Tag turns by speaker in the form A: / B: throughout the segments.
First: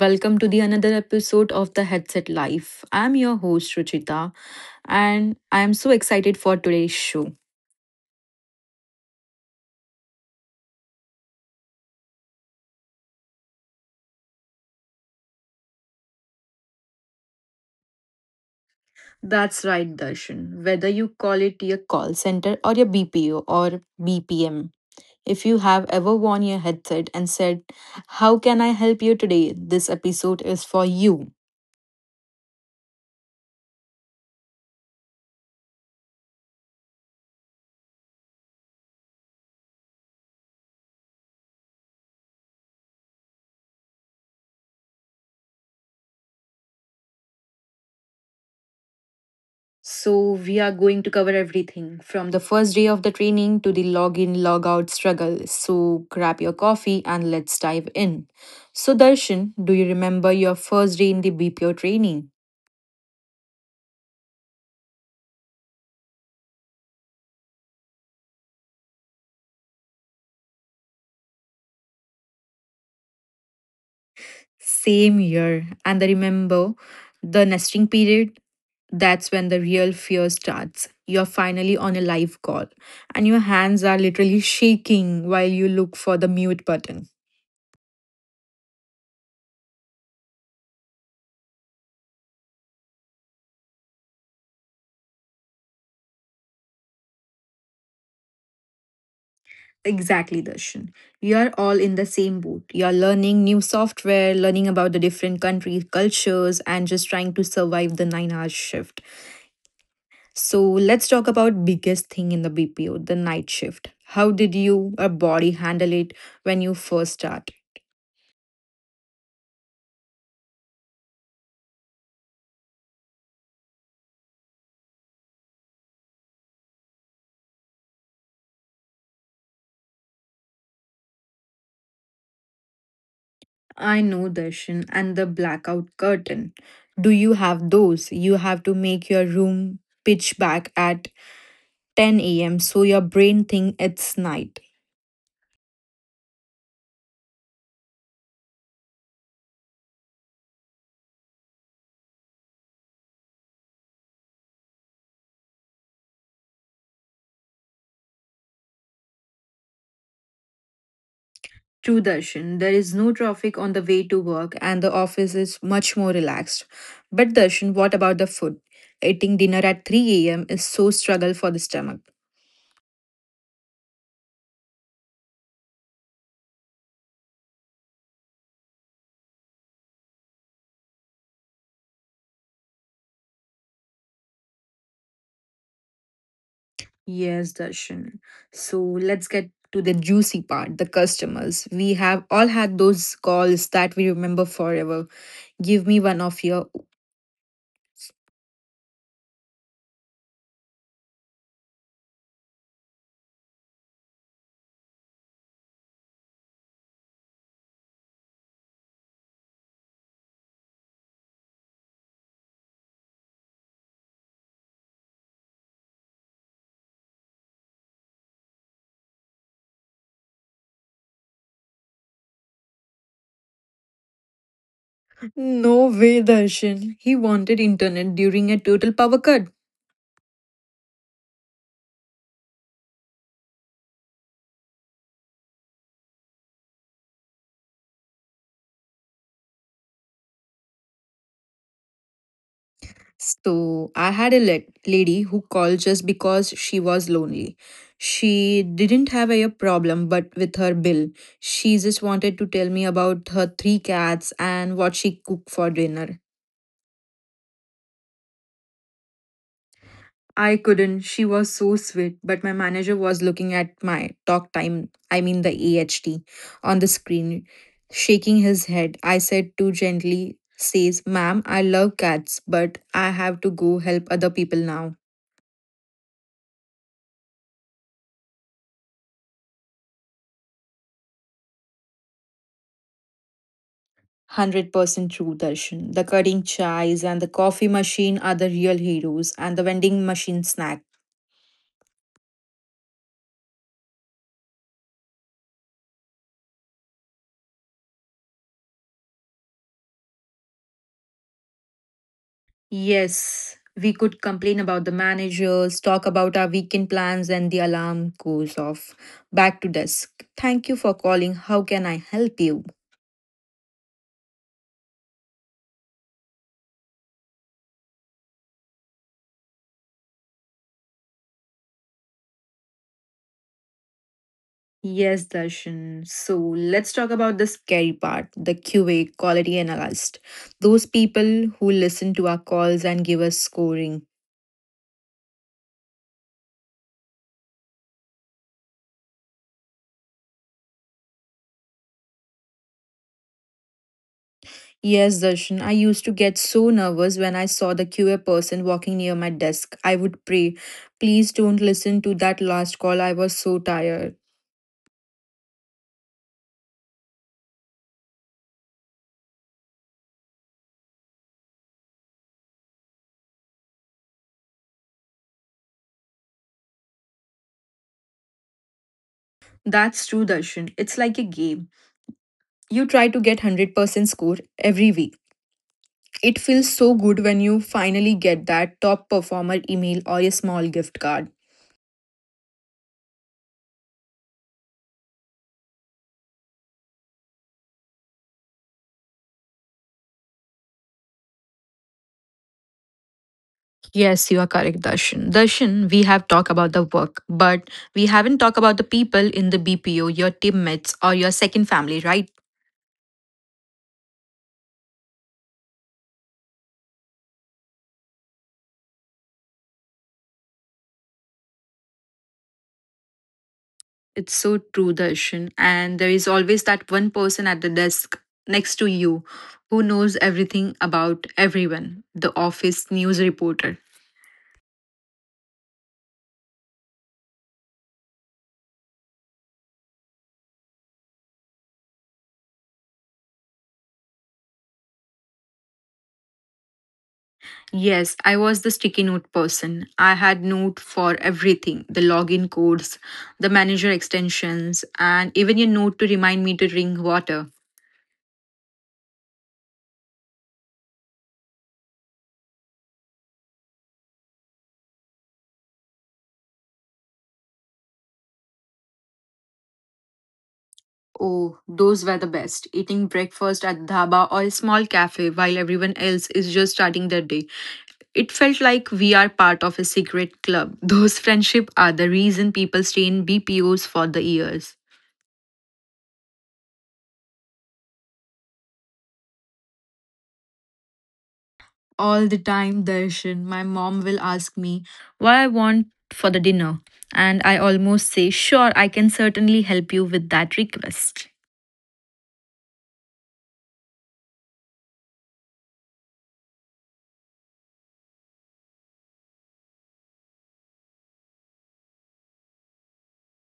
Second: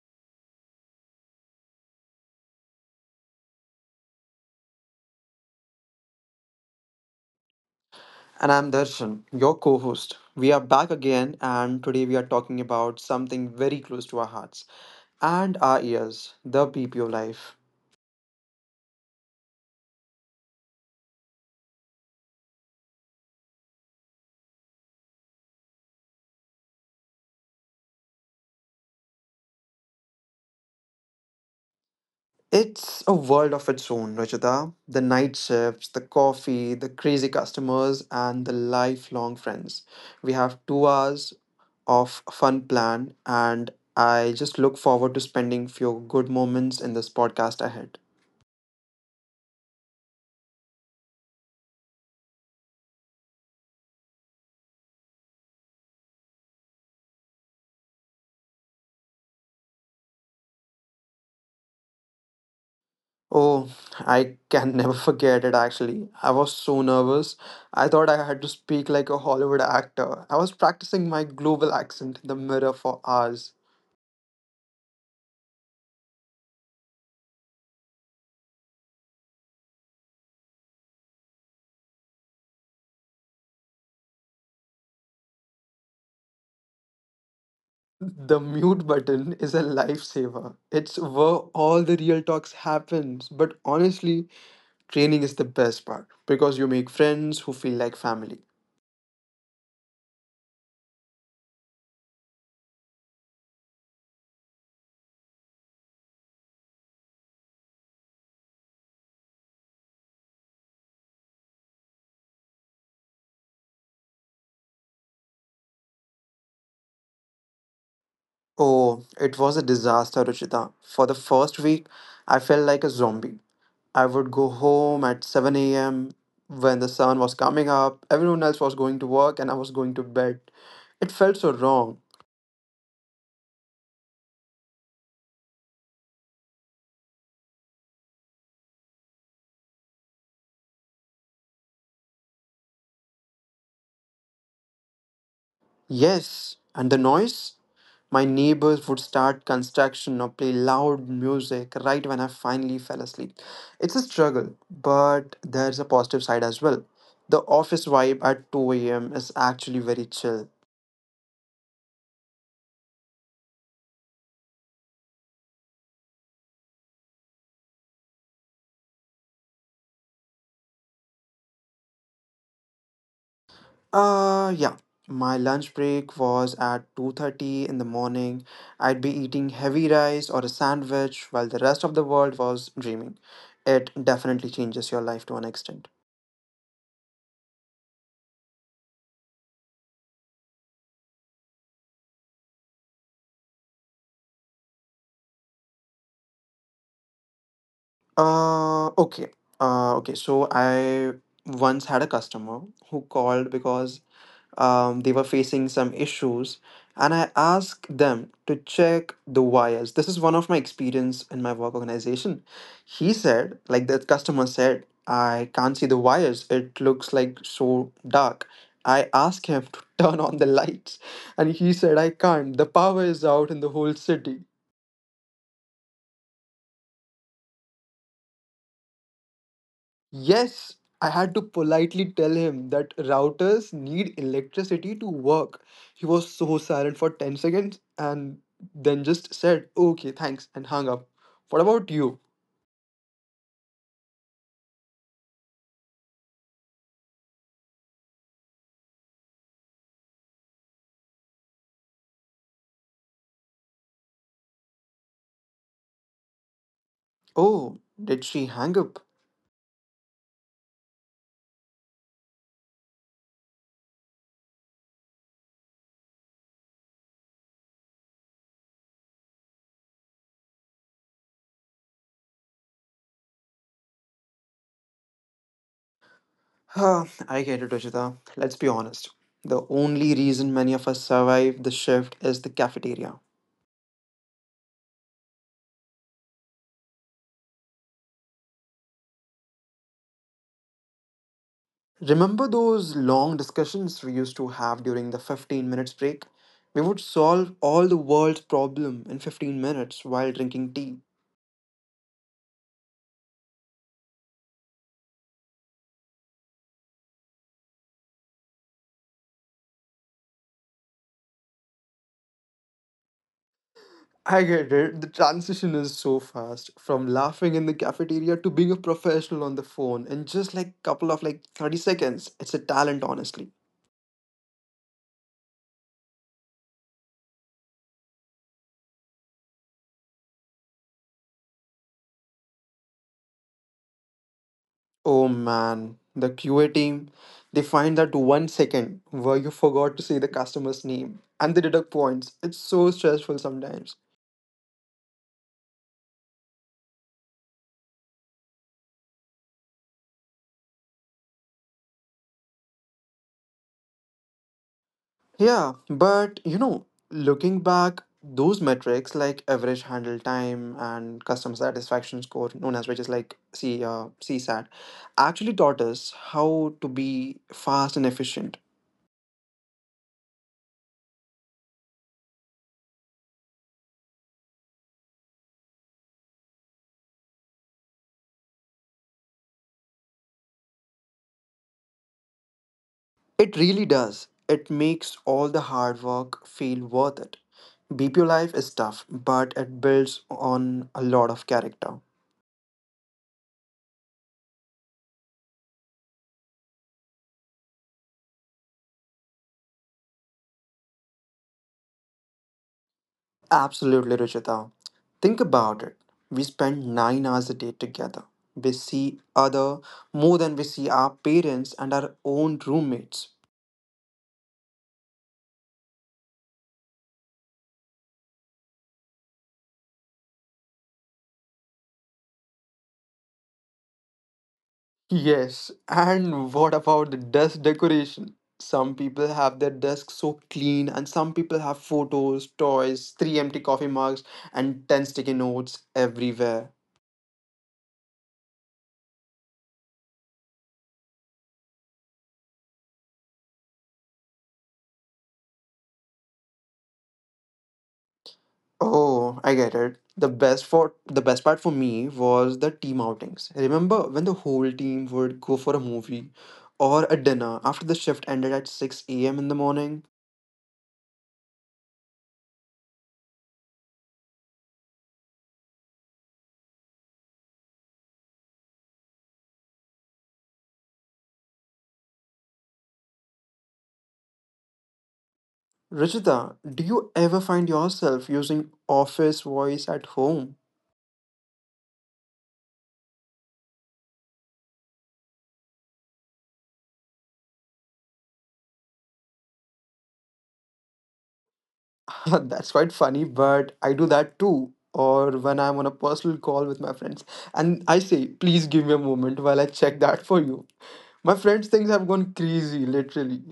A: Welcome to the another episode of the Headset Life. I'm your host Ruchita and I'm so excited for today's show.
B: And I'm Darshan, your co host. We are back again, and today we are talking about something very close to our hearts and our ears the BPO life.
A: That's right, Darshan. Whether you call it your call center or your BPO or BPM, if you have ever worn your headset and said, "How can I help you today?" this episode is for you.
B: It's a world of its own, Rajita. The night shifts, the coffee, the crazy customers, and the lifelong friends. We have 2 hours of fun plan, and I just look forward to spending few good moments in this podcast ahead.
A: So, we are going to cover everything from the first day of the training to the login, log out struggle. So, grab your coffee and let's dive in. So, Darshan, do you remember your first day in the BPO training?
B: Oh, I can never forget it actually. I was so nervous. I thought I had to speak like a Hollywood actor. I was practicing my global accent in the mirror for hours.
A: Same year. And I remember the nesting period. That's when the real fear starts. You're finally on a live call, and your hands are literally shaking while you look for the mute button.
B: The mute button is a lifesaver. It's where all the real talks happens. But honestly, training is the best part because you make friends who feel like family.
A: Exactly, Darshan. You're all in the same boat. You're learning new software, learning about the different countries, cultures, and just trying to survive the nine-hour shift. So let's talk about biggest thing in the BPO, the night shift. How did you or body handle it when you first started?
B: Oh, it was a disaster, Ruchita. For the first week, I felt like a zombie. I would go home at 7 a.m. when the sun was coming up. Everyone else was going to work and I was going to bed. It felt so wrong.
A: I know, Darshan, and the blackout curtain. Do you have those? You have to make your room pitch black at 10 a.m. so your brain think it's night.
B: Yes, and the noise? My neighbors would start construction or play loud music right when I finally fell asleep. It's a struggle, but there's a positive side as well. The office vibe at 2 a.m. is actually very chill.
A: True Darshan, there is no traffic on the way to work and the office is much more relaxed. But Darshan, what about the food? Eating dinner at 3 a.m. is so struggle for the stomach.
B: Yeah. My lunch break was at 2:30 in the morning. I'd be eating heavy rice or a sandwich while the rest of the world was dreaming. It definitely changes your life to an extent.
A: Yes, Darshan. So let's get to the juicy part, the customers. We have all had those calls that we remember forever. Give me one of your.
B: Uh, okay. Okay. So I once had a customer who called because they were facing some issues, and I asked them to check the wires. This is one of my experience in my work organization. He said, like, the customer said, I can't see the wires, it looks like so dark. I asked him to turn on the lights, and he said, I can't, the power is out in the whole city.
A: No way, Darshan. He wanted internet during a total power cut.
B: Yes, I had to politely tell him that routers need electricity to work. He was so silent for 10 seconds, and then just said, okay, thanks, and hung up. What about you?
A: So I had a lady who called just because she was lonely. She didn't have a problem, but with her bill, she just wanted to tell me about her three cats and what she cooked for dinner.
B: Oh, did she hang up?
A: I couldn't. She was so sweet, but my manager was looking at my talk time, I mean the AHT, on the screen, shaking his head. I said too gently, says, "Ma'am, I love cats, but I have to go help other people now."
B: Huh, I get it, Rajita. Let's be honest. The only reason many of us survive the shift is the cafeteria.
A: 100% true, Darshan. The cutting chais and the coffee machine are the real heroes, and the vending machine snack.
B: Remember those long discussions we used to have during the 15 minutes break? We would solve all the world's problem in 15 minutes while drinking tea.
A: Yes, we could complain about the managers, talk about our weekend plans, and the alarm goes off. Back to desk. Thank you for calling. How can I help you?
B: I get it. The transition is so fast from laughing in the cafeteria to being a professional on the phone in just like couple of like 30 seconds. It's a talent honestly.
A: Yes, Darshan. So let's talk about the scary part the QA, quality analyst. Those people who listen to our calls and give us scoring.
B: Oh man, the QA team, they find that 1 second where you forgot to say the customer's name and they deduct points. It's so stressful sometimes.
A: Yes, Darshan, I used to get so nervous when I saw the QA person walking near my desk. I would pray, please don't listen to that last call. I was so tired.
B: Yeah, but you know, looking back, those metrics like average handle time and customer satisfaction score, known as which is like C CSAT, actually taught us how to be fast and efficient.
A: That's true, Darshan. It's like a game. You try to get 100% score every week. It feels so good when you finally get that top performer email or a small gift card.
B: It really does. It makes all the hard work feel worth it. BPO life is tough, but it builds on a lot of character.
A: Yes, you are correct, Darshan. Darshan, we have talked about the work, but we haven't talked about the people in the BPO, your teammates, or your second family, right?
B: Absolutely, Ruchita. Think about it. We spend 9 hours a day together. We see other more than we see our parents and our own roommates.
A: It's so true, Darshan. And there is always that one person at the desk next to you who knows everything about everyone the office news reporter.
B: Yes, and what about the desk decoration? Some people have their desk so clean, and some people have photos, toys, three empty coffee mugs, and 10 sticky notes everywhere.
A: Yes, I was the sticky note person. I had note for everything the login codes, the manager extensions, and even a note to remind me to drink water.
B: Oh, I get it. The best part for me was the team outings. Remember when the whole team would go for a movie or a dinner after the shift ended at 6 a.m. in the morning?
A: Oh, those were the best. Eating breakfast at dhaba or a small cafe while everyone else is just starting their day. It felt like we are part of a secret club. Those friendships are the reason people stay in BPOs for the years.
B: Ruchita, do you ever find yourself using office voice at home?
A: All the time, Darshan, my mom will ask me what I want for the dinner, and I almost say, "Sure, I can certainly help you with that request."
B: That's quite funny, but I do that too. Or when I'm on a personal call with my friends and I say, please give me a moment while I check that for you. My friends think I've gone crazy, literally.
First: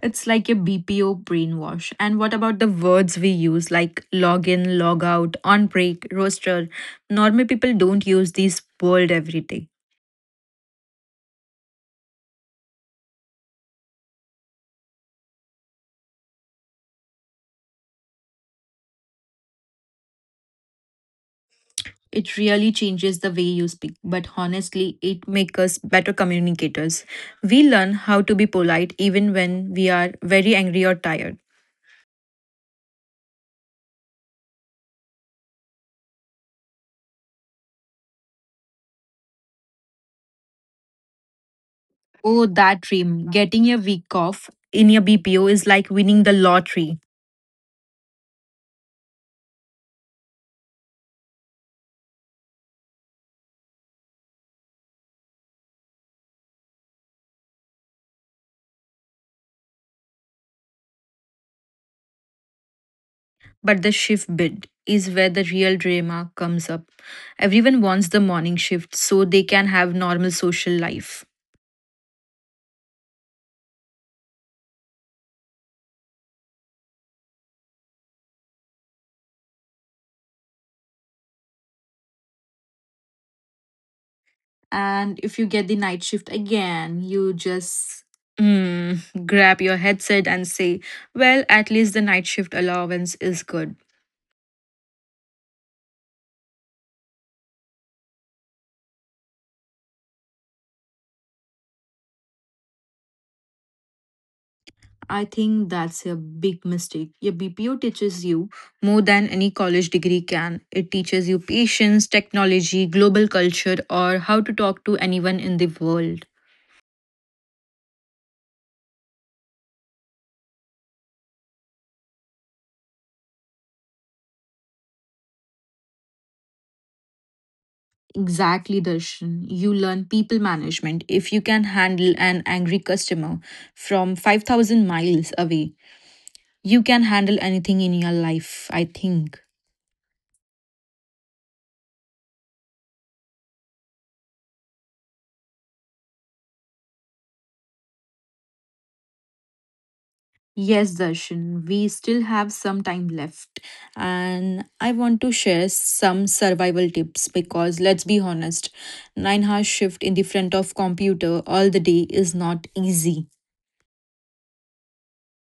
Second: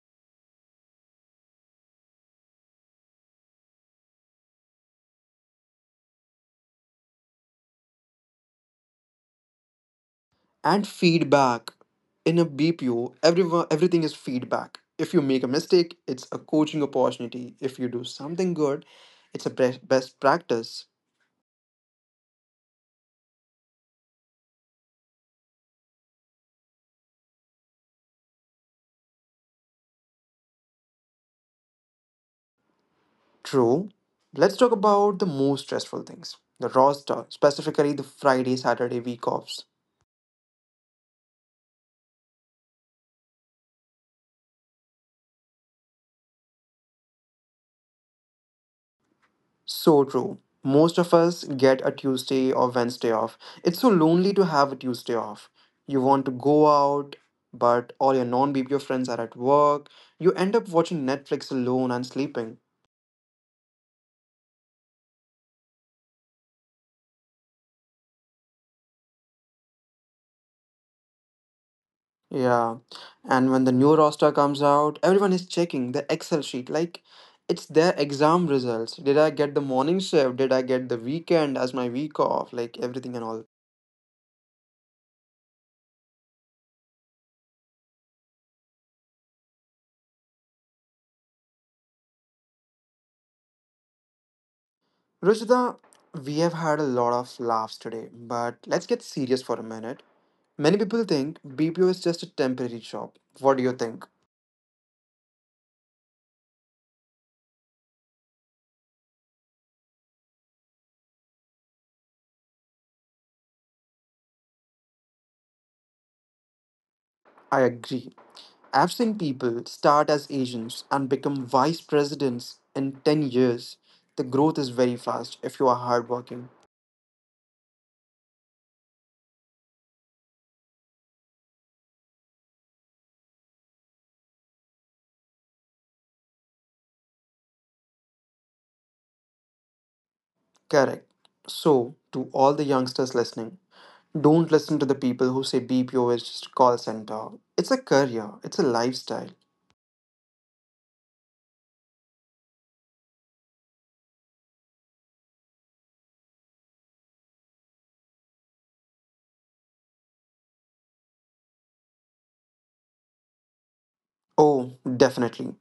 A: It's like a BPO brainwash. And what about the words we use, like log in, log out, on break, roster? Normal people don't use these words every day.
B: And feedback, in a bpo everyone everything is feedback. If you make a mistake it's a coaching opportunity, if you do something good it's a best practice.
A: It really changes the way you speak, but honestly, it makes us better communicators. We learn how to be polite even when we are very angry or tired.
B: True. Let's talk about the most stressful things, the roster, specifically the friday saturday week offs.
A: Oh, that dream. Getting a week off in your BPO is like winning the lottery.
B: So true. Most of us get a Tuesday or Wednesday off. It's so lonely to have a Tuesday off. You want to go out, but all your non BPO friends are at work. You end up watching Netflix alone and sleeping.
A: But the shift bid is where the real drama comes up. Everyone wants the morning shift so they can have normal social life.
B: Yeah. And when the new roster comes out, everyone is checking the Excel sheet. Like, it's their exam results. Did I get the morning shift? Did I get the weekend as my week off? Like, everything and all.
A: And if you get the night shift again, you just Mm, grab your headset and say, well, at least the night shift allowance is good.
B: Ruchita, we have had a lot of laughs today, but let's get serious for a minute. Many people think BPO is just a temporary job. What do you think?
A: I think that's a big mistake. Your BPO teaches you more than any college degree can. It teaches you patience, technology, global culture, or how to talk to anyone in the world.
B: I agree. I've seen people start as agents and become vice presidents in 10 years. The growth is very fast if you are hardworking.
A: Exactly, Darshan. You learn people management. If you can handle an angry customer from 5,000 miles away, you can handle anything in your life, I think.
B: Correct. So, to all the youngsters listening, don't listen to the people who say BPO is just a call center. It's a career, it's a lifestyle.
A: Yes, Darshan, we still have some time left. And I want to share some survival tips because let's be honest, 9-hour shift in the front of computer all the day is not easy.
B: Oh, definitely.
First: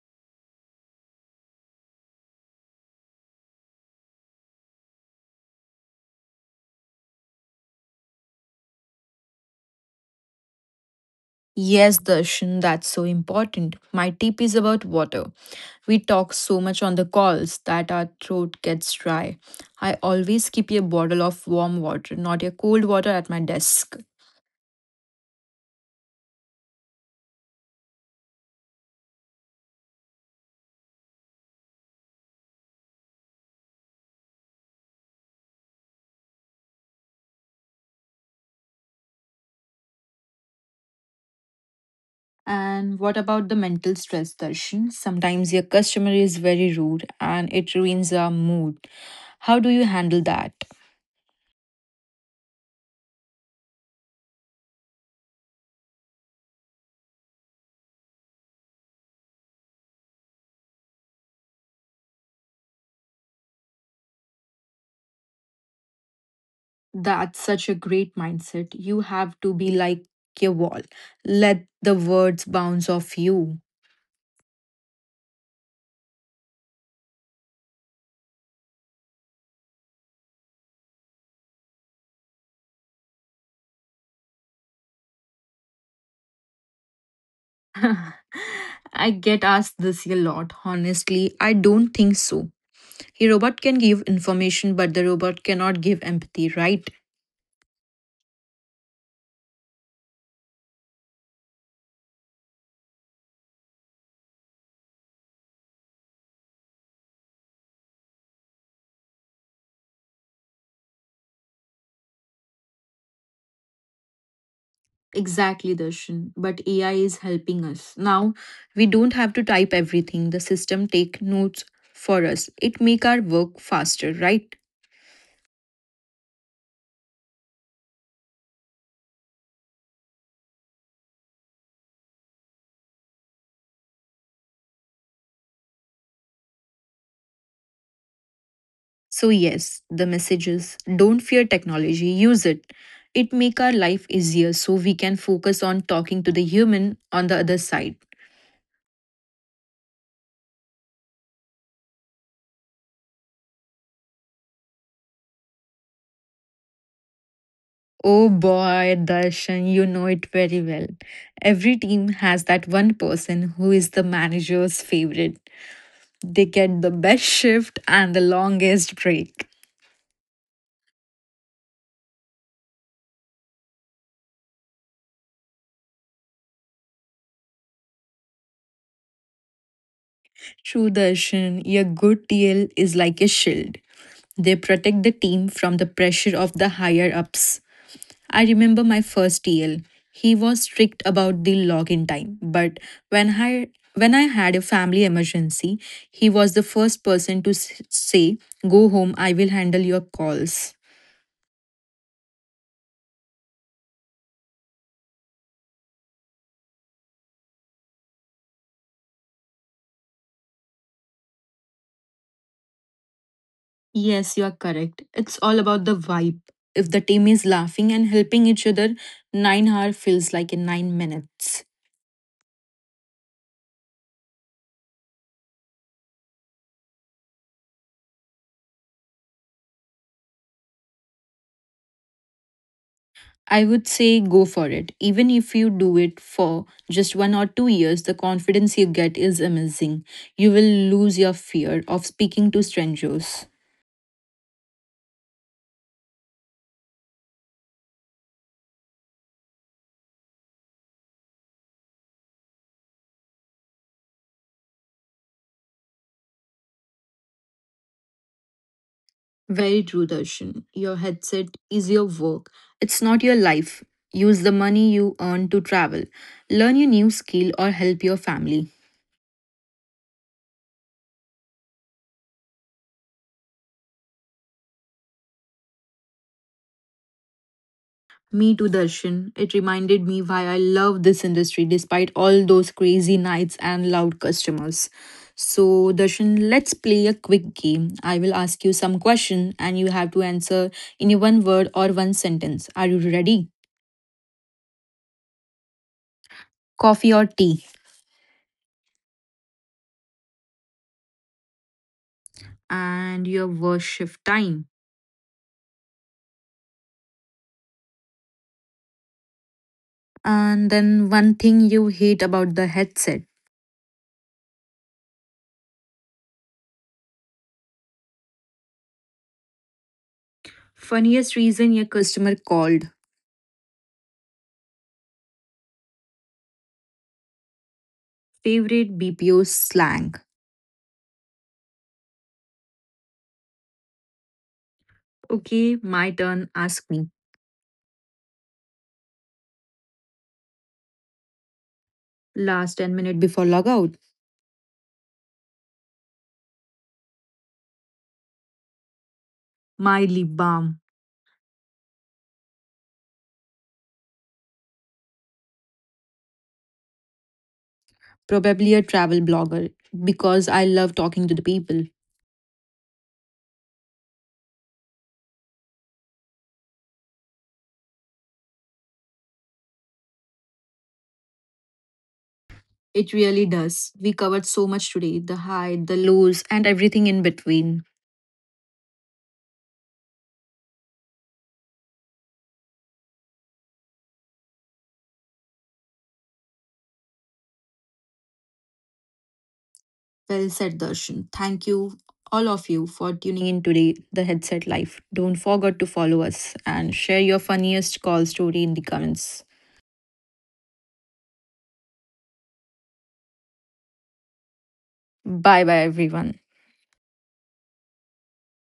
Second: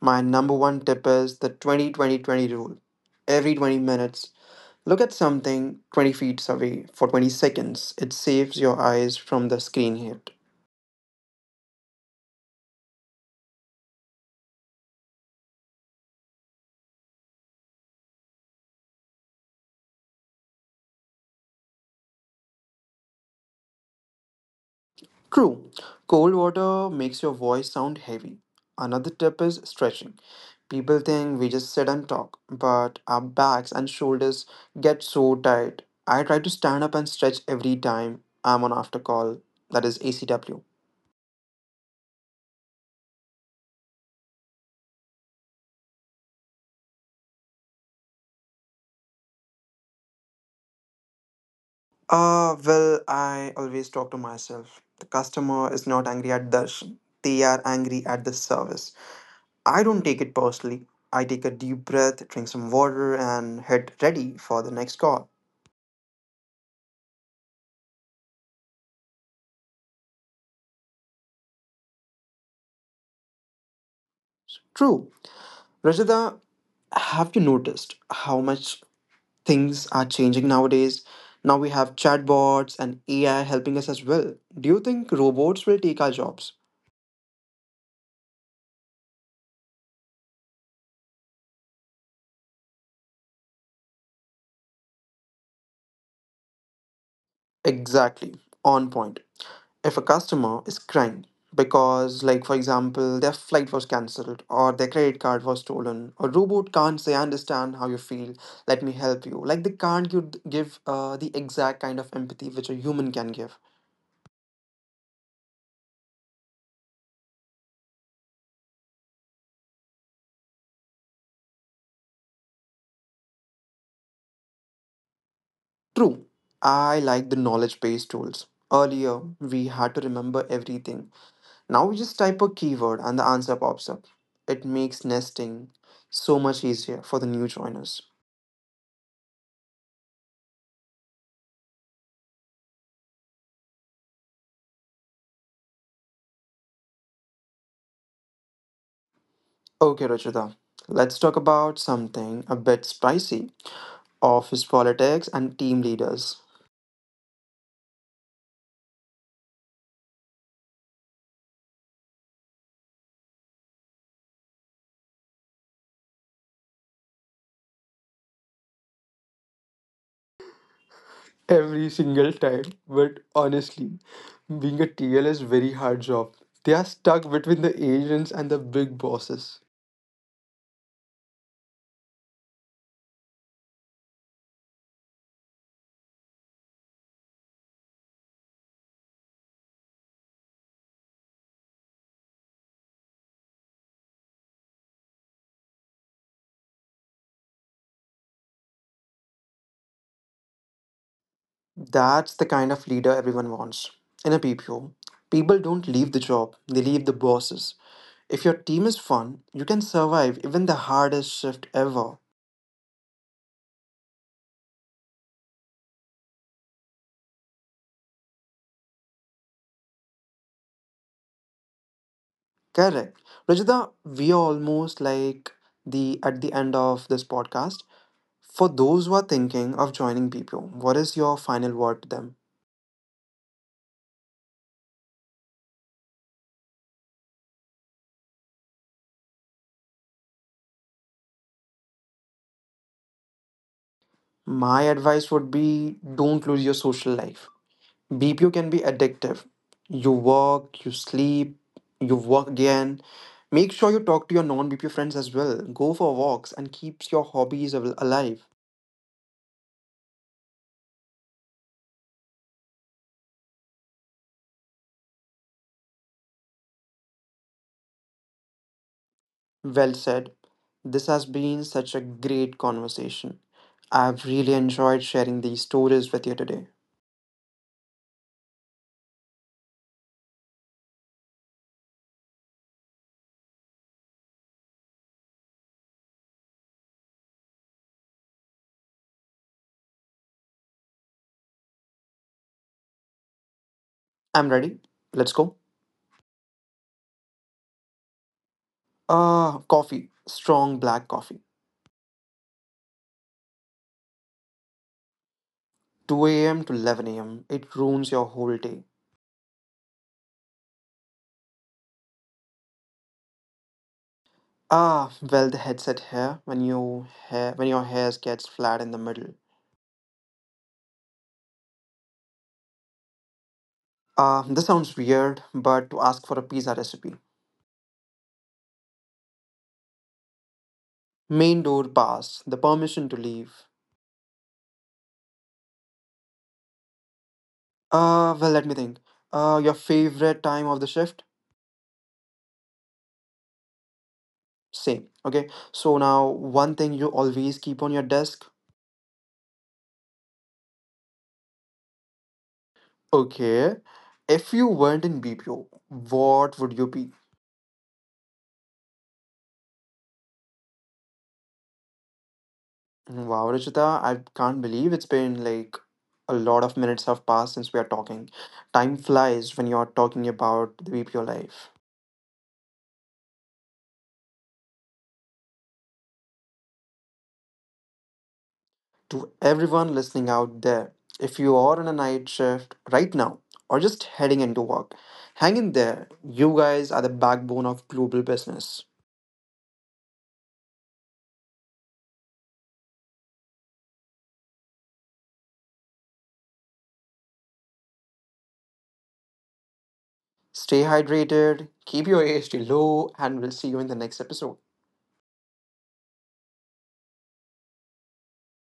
B: My number one tip is the 20 20 20 rule. Every 20 minutes, look at something 20 feet away for 20 seconds. It saves your eyes from the screen hit.
A: Yes, Darshan, that's so important. My tip is about water. We talk so much on the calls that our throat gets dry. I always keep a bottle of warm water, not a cold water, at my desk.
B: True, cold water makes your voice sound heavy. Another tip is stretching. People think we just sit and talk, but our backs and shoulders get so tight. I try to stand up and stretch every time I'm on after call, that is ACW.
A: And what about the mental stress, Darshan? Sometimes your customer is very rude and it ruins our mood. How do you handle that?
B: I always talk to myself. The customer is not angry at Darshan, they are angry at the service. I don't take it personally. I take a deep breath, drink some water, and head ready for the next call.
A: That's such a great mindset. You have to be like a wall, let the words bounce off you.
B: True. Rajita, have you noticed how much things are changing nowadays? Now we have chatbots and AI helping us as well. Do you think robots will take our jobs?
A: I get asked this a lot. Honestly, I don't think so. A robot can give information, but the robot cannot give empathy, right?
B: Exactly, on point. If a customer is crying because, like, for example, their flight was cancelled or their credit card was stolen, a robot can't say, I understand how you feel, let me help you. Like, they can't give the exact kind of empathy which a human can give.
A: Exactly, Darshan. But AI is helping us. Now we don't have to type everything. The system take notes for us. It make our work faster, right?
B: True, I like the knowledge based tools. Earlier, we had to remember everything. Now, we just type a keyword and the answer pops up. It makes nesting so much easier for the new joiners.
A: So yes, the message is don't fear technology, use it. It make our life easier so we can focus on talking to the human on the other side.
B: Okay, Ruchita, let's talk about something a bit spicy, office politics and team leaders.
A: Oh boy, Darshan, you know it very well. Every team has that one person who is the manager's favorite. They get the best shift and the longest break.
B: Every single time, but honestly, being a TL is very hard job. They are stuck between the agents and the big bosses.
A: True Darshan, your good TL is like a shield. They protect the team from the pressure of the higher ups. I remember my first TL. He was strict about the login time, but when I when I had a family emergency, he was the first person to say, "Go home, I will handle your calls."
B: That's the kind of leader everyone wants. In a PPO, people don't leave the job, they leave the bosses. If your team is fun, you can survive even the hardest shift ever.
A: Yes, you are correct. It's all about the vibe. If the team is laughing and helping each other, 9-hour feels like in 9 minutes.
B: Correct. Rajita, we are almost like the at the end of this podcast. For those who are thinking of joining BPO, what is your final word to them?
A: I would say go for it. Even if you do it for just one or two years, the confidence you get is amazing. You will lose your fear of speaking to strangers.
B: My advice would be don't lose your social life. BPO can be addictive. You work, you sleep, you work again. Make sure you talk to your non BPO friends as well. Go for walks and keeps your hobbies alive.
A: Very true, Darshan. Your headset is your work, it's not your life. Use the money you earn to travel, learn your new skill, or help your family.
B: Well said. This has been such a great conversation. I've really enjoyed sharing these stories with you today.
A: Me too, Darshan. It reminded me why I love this industry despite all those crazy nights and loud customers. So, Darshan, let's play a quick game. I will ask you some question and you have to answer in a one word or one sentence. Are you ready?
B: I'm ready. Let's go.
A: Coffee or tea?
B: Ah, coffee. Strong black coffee.
A: And your worst shift time.
B: 2 a.m. to 11 a.m. It ruins your whole day.
A: And then one thing you hate about the headset.
B: Ah, well, the headset hair when your hair gets flat in the middle.
A: Funniest reason your customer called.
B: Ah, this sounds weird, but to ask for a pizza recipe.
A: Favorite BPO slang.
B: Main door pass. The permission to leave.
A: Okay, my turn. Ask me.
B: Ah, well, let me think. Your favorite time of the shift?
A: Last 10 minutes before logout.
B: Same. Okay. So now, one thing you always keep on your desk.
A: My lip balm.
B: Okay. If you weren't in BPO, what would you be?
A: Probably a travel blogger because I love talking to the people.
B: Wow, Rachita, I can't believe it's been like a lot of minutes have passed since we are talking. Time flies when you're talking about the BPO life.
A: It really does. We covered so much today the high, the lows, and everything in between.
B: To everyone listening out there, if you are on a night shift right now or just heading into work, hang in there. You guys are the backbone of global business.
A: Well said, Darshan. Thank you, all of you, for tuning in today, The Headset Life. Don't forget to follow us and share your funniest call story in the comments.
B: Stay hydrated, keep your AST low, and we'll see you in the next episode.
A: Bye bye, everyone.